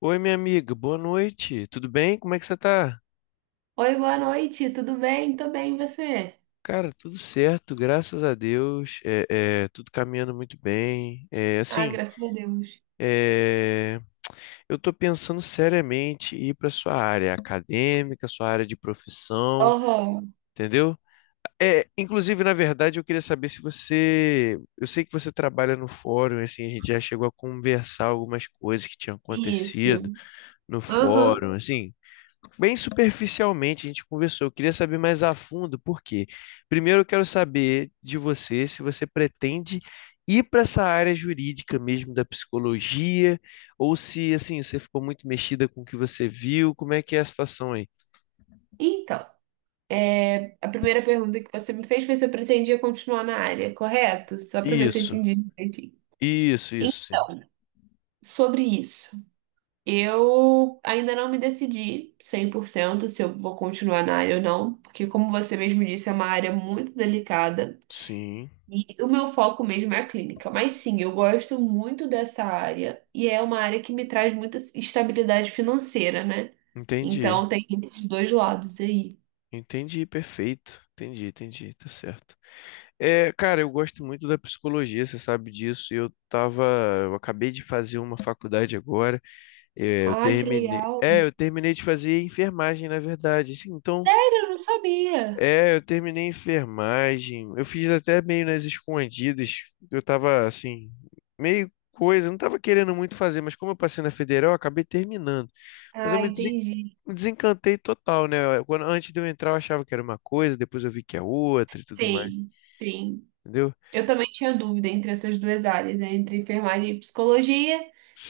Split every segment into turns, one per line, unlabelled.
Oi, minha amiga, boa noite. Tudo bem? Como é que você tá?
Oi, boa noite, tudo bem? Tô bem, e você?
Cara, tudo certo, graças a Deus. Tudo caminhando muito bem.
Ah, graças a Deus.
É, eu tô pensando seriamente em ir para sua área acadêmica, sua área de profissão,
Aham,
entendeu? Inclusive, na verdade, eu queria saber se você, eu sei que você trabalha no fórum, assim, a gente já chegou a conversar algumas coisas que tinham
isso.
acontecido no
Aham.
fórum, assim. Bem superficialmente a gente conversou, eu queria saber mais a fundo por quê. Primeiro eu quero saber de você se você pretende ir para essa área jurídica mesmo da psicologia, ou se assim, você ficou muito mexida com o que você viu, como é que é a situação aí?
Então, a primeira pergunta que você me fez foi se eu pretendia continuar na área, correto? Só para ver se eu
Isso,
entendi direitinho.
isso, sim.
Então, sobre isso, eu ainda não me decidi 100% se eu vou continuar na área ou não, porque, como você mesmo disse, é uma área muito delicada.
Sim,
E o meu foco mesmo é a clínica, mas sim, eu gosto muito dessa área e é uma área que me traz muita estabilidade financeira, né?
entendi.
Então tem esses dois lados aí.
Entendi, perfeito. Entendi, entendi, tá certo. É, cara, eu gosto muito da psicologia, você sabe disso. Eu tava, eu acabei de fazer uma faculdade agora. É, eu
Ah, que
terminei.
legal.
É, eu terminei de fazer enfermagem, na verdade. Assim, então,
Sério, eu não sabia.
eu terminei enfermagem. Eu fiz até meio nas escondidas. Eu tava assim, meio coisa, não tava querendo muito fazer, mas como eu passei na federal, eu acabei terminando. Mas
Ah, entendi.
me desencantei total, né? Quando, antes de eu entrar, eu achava que era uma coisa, depois eu vi que é outra e tudo mais,
Sim, sim.
entendeu?
Eu também tinha dúvida entre essas duas áreas, né? Entre enfermagem e psicologia,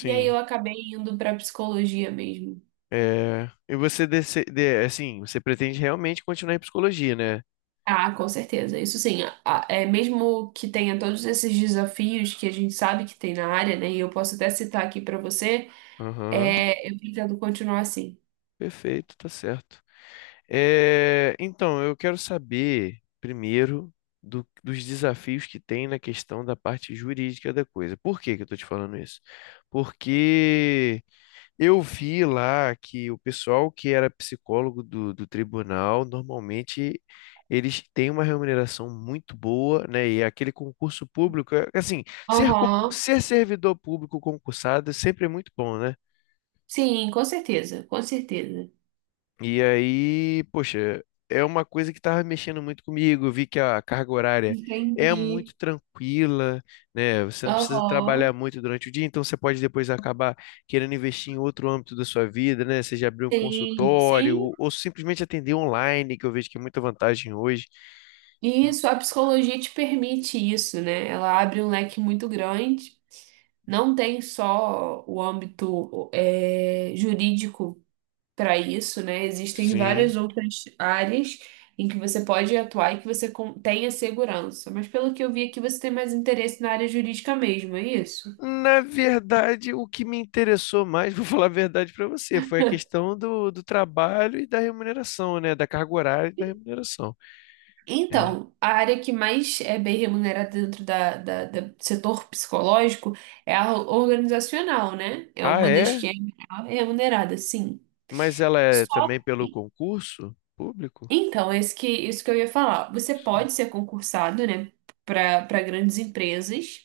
e aí eu acabei indo para psicologia mesmo.
É... E você, assim, você pretende realmente continuar em psicologia, né?
Ah, com certeza. Isso sim, é mesmo que tenha todos esses desafios que a gente sabe que tem na área, né? E eu posso até citar aqui para você,
Aham,
eu pretendo continuar assim.
perfeito, tá certo. É, então, eu quero saber primeiro dos desafios que tem na questão da parte jurídica da coisa. Por que que eu estou te falando isso? Porque eu vi lá que o pessoal que era psicólogo do tribunal, normalmente eles têm uma remuneração muito boa, né? E é aquele concurso público, assim,
Aham.
ser servidor público concursado sempre é muito bom, né?
Sim, com certeza, com certeza.
E aí, poxa, é uma coisa que estava mexendo muito comigo. Eu vi que a carga horária é
Entendi.
muito tranquila, né? Você não precisa trabalhar
Aham.
muito durante o dia, então você pode depois acabar querendo investir em outro âmbito da sua vida, né? Seja abrir um
Sim,
consultório
sim.
ou simplesmente atender online, que eu vejo que é muita vantagem hoje.
E
Hum,
isso, a psicologia te permite isso, né? Ela abre um leque muito grande. Não tem só o âmbito, jurídico. Para isso, né? Existem
Sim.
várias outras áreas em que você pode atuar e que tenha segurança. Mas pelo que eu vi aqui, você tem mais interesse na área jurídica mesmo, é isso?
Na verdade, o que me interessou mais, vou falar a verdade para você, foi a questão do trabalho e da remuneração, né? Da carga horária e da remuneração. É.
Então, a área que mais é bem remunerada dentro do setor psicológico é a organizacional, né? É
Ah,
uma das
é?
que é melhor remunerada, sim.
Mas ela é
Só
também pelo
que,
concurso público?
então, isso que eu ia falar. Você
Sim.
pode ser concursado, né, para grandes empresas.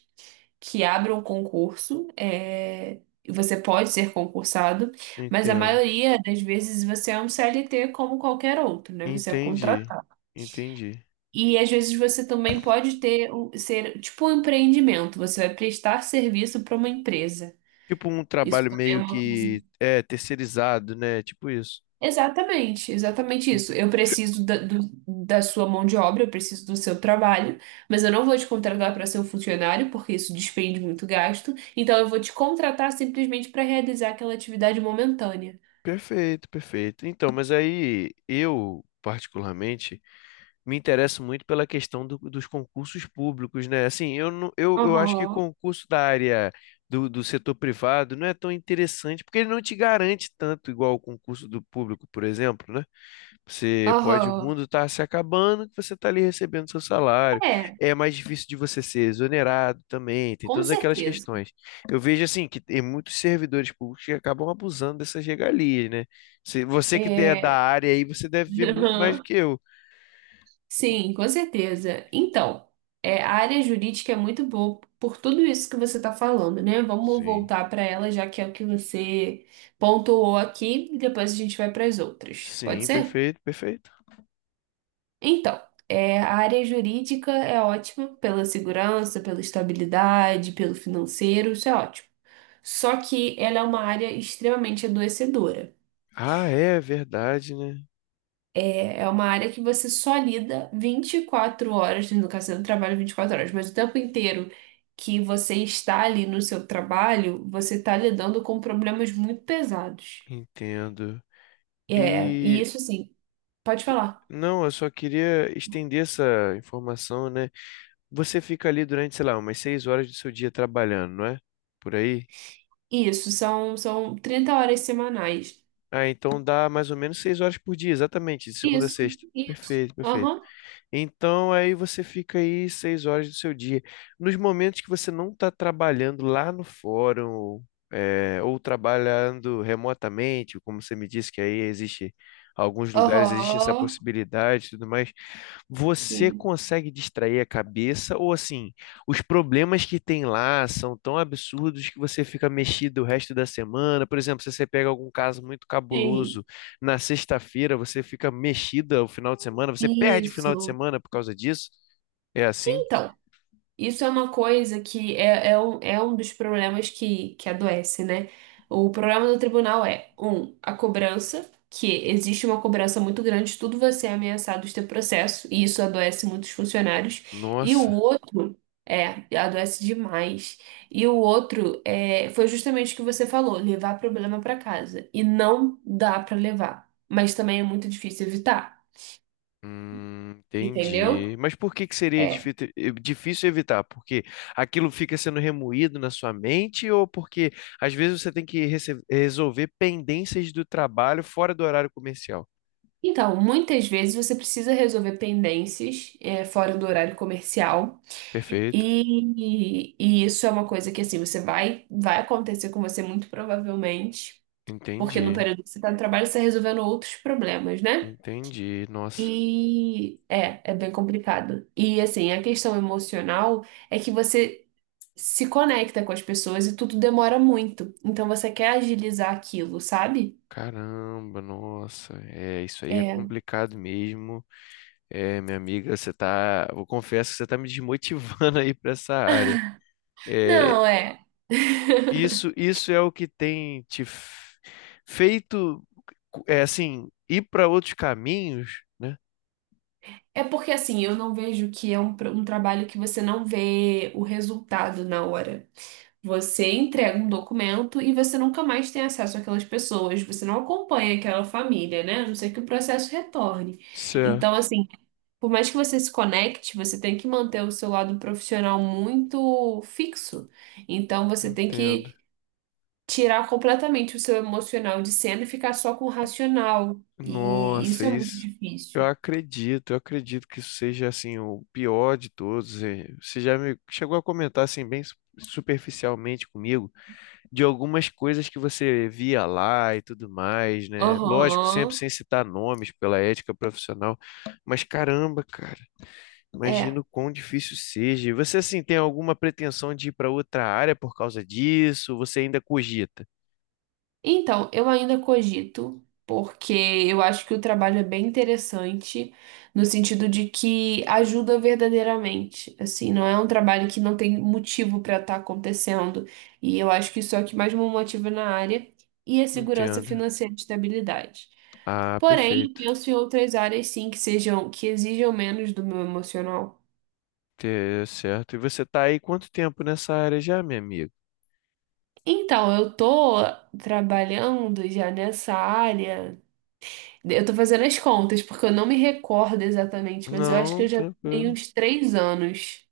Que abram concurso, você pode ser concursado, mas a
Entendo.
maioria das vezes você é um CLT como qualquer outro, né? Você é
Entendi.
contratado.
Entendi.
E às vezes você também pode ser tipo um empreendimento, você vai prestar serviço para uma empresa.
Tipo um
Isso
trabalho
também é
meio
uma coisa.
que é terceirizado, né? Tipo isso.
Exatamente, exatamente isso. Eu preciso da sua mão de obra, eu preciso do seu trabalho, mas eu não vou te contratar para ser um funcionário, porque isso despende muito gasto. Então eu vou te contratar simplesmente para realizar aquela atividade momentânea.
Perfeito, perfeito. Então, mas aí eu, particularmente, me interesso muito pela questão dos concursos públicos, né? Assim, eu, não, eu acho que
Aham,
concurso da área do setor privado não é tão interessante, porque ele não te garante tanto igual o concurso do público, por exemplo, né? Você pode, o
aham.
mundo está se acabando, que você está ali recebendo seu salário.
É,
É mais difícil de você ser exonerado também, tem
com
todas aquelas
certeza.
questões. Eu vejo assim que tem muitos servidores públicos que acabam abusando dessas regalias, né? Se você que é da
É.
área aí, você deve ver muito mais do que eu.
Sim, com certeza. Então, a área jurídica é muito boa por tudo isso que você está falando, né? Vamos
Sim.
voltar para ela, já que é o que você pontuou aqui, e depois a gente vai para as outras. Pode
Sim,
ser?
perfeito, perfeito.
Então, a área jurídica é ótima pela segurança, pela estabilidade, pelo financeiro, isso é ótimo. Só que ela é uma área extremamente adoecedora.
Ah, é verdade, né?
É uma área que você só lida 24 horas, no caso, você não trabalha 24 horas, mas o tempo inteiro que você está ali no seu trabalho, você está lidando com problemas muito pesados.
Entendo.
E
E
isso, assim, pode falar.
não, eu só queria estender essa informação, né? Você fica ali durante, sei lá, umas 6 horas do seu dia trabalhando, não é? Por aí?
Isso, são, são 30 horas semanais.
Ah, então dá mais ou menos 6 horas por dia, exatamente, de segunda a
Isso,
sexta.
isso.
Perfeito, perfeito.
Aham.
Então aí você fica aí 6 horas do seu dia. Nos momentos que você não está trabalhando lá no fórum, é, ou trabalhando remotamente, como você me disse que aí existe alguns lugares, existe essa
Aham.
possibilidade e tudo mais. Você
Sim,
consegue distrair a cabeça ou assim, os problemas que tem lá são tão absurdos que você fica mexido o resto da semana? Por exemplo, se você pega algum caso muito
sim.
cabuloso na sexta-feira, você fica mexida o final de semana, você perde o final de
Isso.
semana por causa disso? É assim?
então Isso é uma coisa que é um dos problemas que adoece, né? O problema do tribunal é, a cobrança, que existe uma cobrança muito grande, tudo vai ser ameaçado de ter processo, e isso adoece muitos funcionários. E o
Nossa.
outro, adoece demais. E o outro é, foi justamente o que você falou, levar problema para casa. E não dá para levar, mas também é muito difícil evitar, entendeu?
Entendi. Mas por que que seria
É,
difícil evitar? Porque aquilo fica sendo remoído na sua mente ou porque às vezes você tem que resolver pendências do trabalho fora do horário comercial?
Então, muitas vezes você precisa resolver pendências fora do horário comercial
Perfeito.
e isso é uma coisa que assim você vai acontecer com você muito provavelmente, porque no
Entendi.
período que você está no trabalho você está resolvendo outros problemas, né?
Entendi. Nossa.
E é, é bem complicado. E assim, a questão emocional é que você se conecta com as pessoas e tudo demora muito. Então você quer agilizar aquilo, sabe?
Caramba, nossa. É, isso aí é
É.
complicado mesmo. É, minha amiga, você tá, eu confesso que você tá me desmotivando aí para essa área. É,
Não, é.
Isso é o que tem feito, é assim, ir para outros caminhos, né?
É porque assim, eu não vejo que um trabalho que você não vê o resultado na hora. Você entrega um documento e você nunca mais tem acesso àquelas pessoas, você não acompanha aquela família, né? A não ser que o processo retorne. Então,
Certo,
assim, por mais que você se conecte, você tem que manter o seu lado profissional muito fixo. Então, você tem
entendo.
que tirar completamente o seu emocional de cena e ficar só com o racional. E
Nossa,
isso é muito
isso.
difícil.
Eu acredito que isso seja assim o pior de todos. Eh, você já me chegou a comentar assim bem superficialmente comigo de algumas coisas que você via lá e tudo mais, né? Lógico, sempre
Aham.
sem citar nomes pela ética profissional, mas caramba, cara.
É,
Imagino quão difícil seja. E você, assim, tem alguma pretensão de ir para outra área por causa disso? Você ainda cogita?
Então, eu ainda cogito, porque eu acho que o trabalho é bem interessante, no sentido de que ajuda verdadeiramente. Assim, não é um trabalho que não tem motivo para estar acontecendo. E eu acho que isso é o que mais me motiva na área e a segurança
Entendo.
financeira e estabilidade.
Ah,
Porém, eu
perfeito.
penso em outras áreas sim que sejam, que exijam menos do meu emocional.
Certo. E você tá aí quanto tempo nessa área já, meu amigo?
Então, eu tô trabalhando já nessa área. Eu tô fazendo as contas, porque eu não me recordo exatamente, mas eu acho que
Não,
eu já tenho
tranquilo.
uns 3 anos,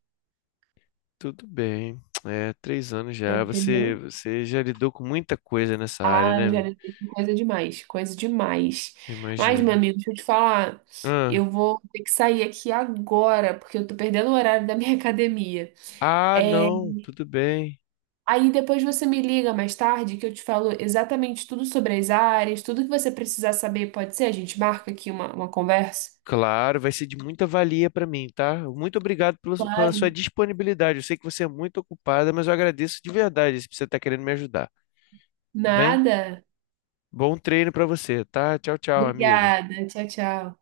Tudo bem. É, 3 anos
já
já. Você,
entendeu?
você já lidou com muita coisa nessa área,
Ah,
né?
eu já
Meu?
lidei com coisa demais, coisa demais. Mas, meu
Imagino.
amigo, deixa eu te falar,
Ah,
eu vou ter que sair aqui agora, porque eu tô perdendo o horário da minha academia.
ah,
É,
não, tudo bem.
aí depois você me liga mais tarde, que eu te falo exatamente tudo sobre as áreas, tudo que você precisar saber, pode ser? A gente marca aqui uma conversa?
Claro, vai ser de muita valia para mim, tá? Muito obrigado pela, pela sua
Claro.
disponibilidade. Eu sei que você é muito ocupada, mas eu agradeço de verdade se você está querendo me ajudar, tá bem?
Nada?
Bom treino para você, tá? Tchau, tchau, amigo.
Obrigada. Tchau, tchau.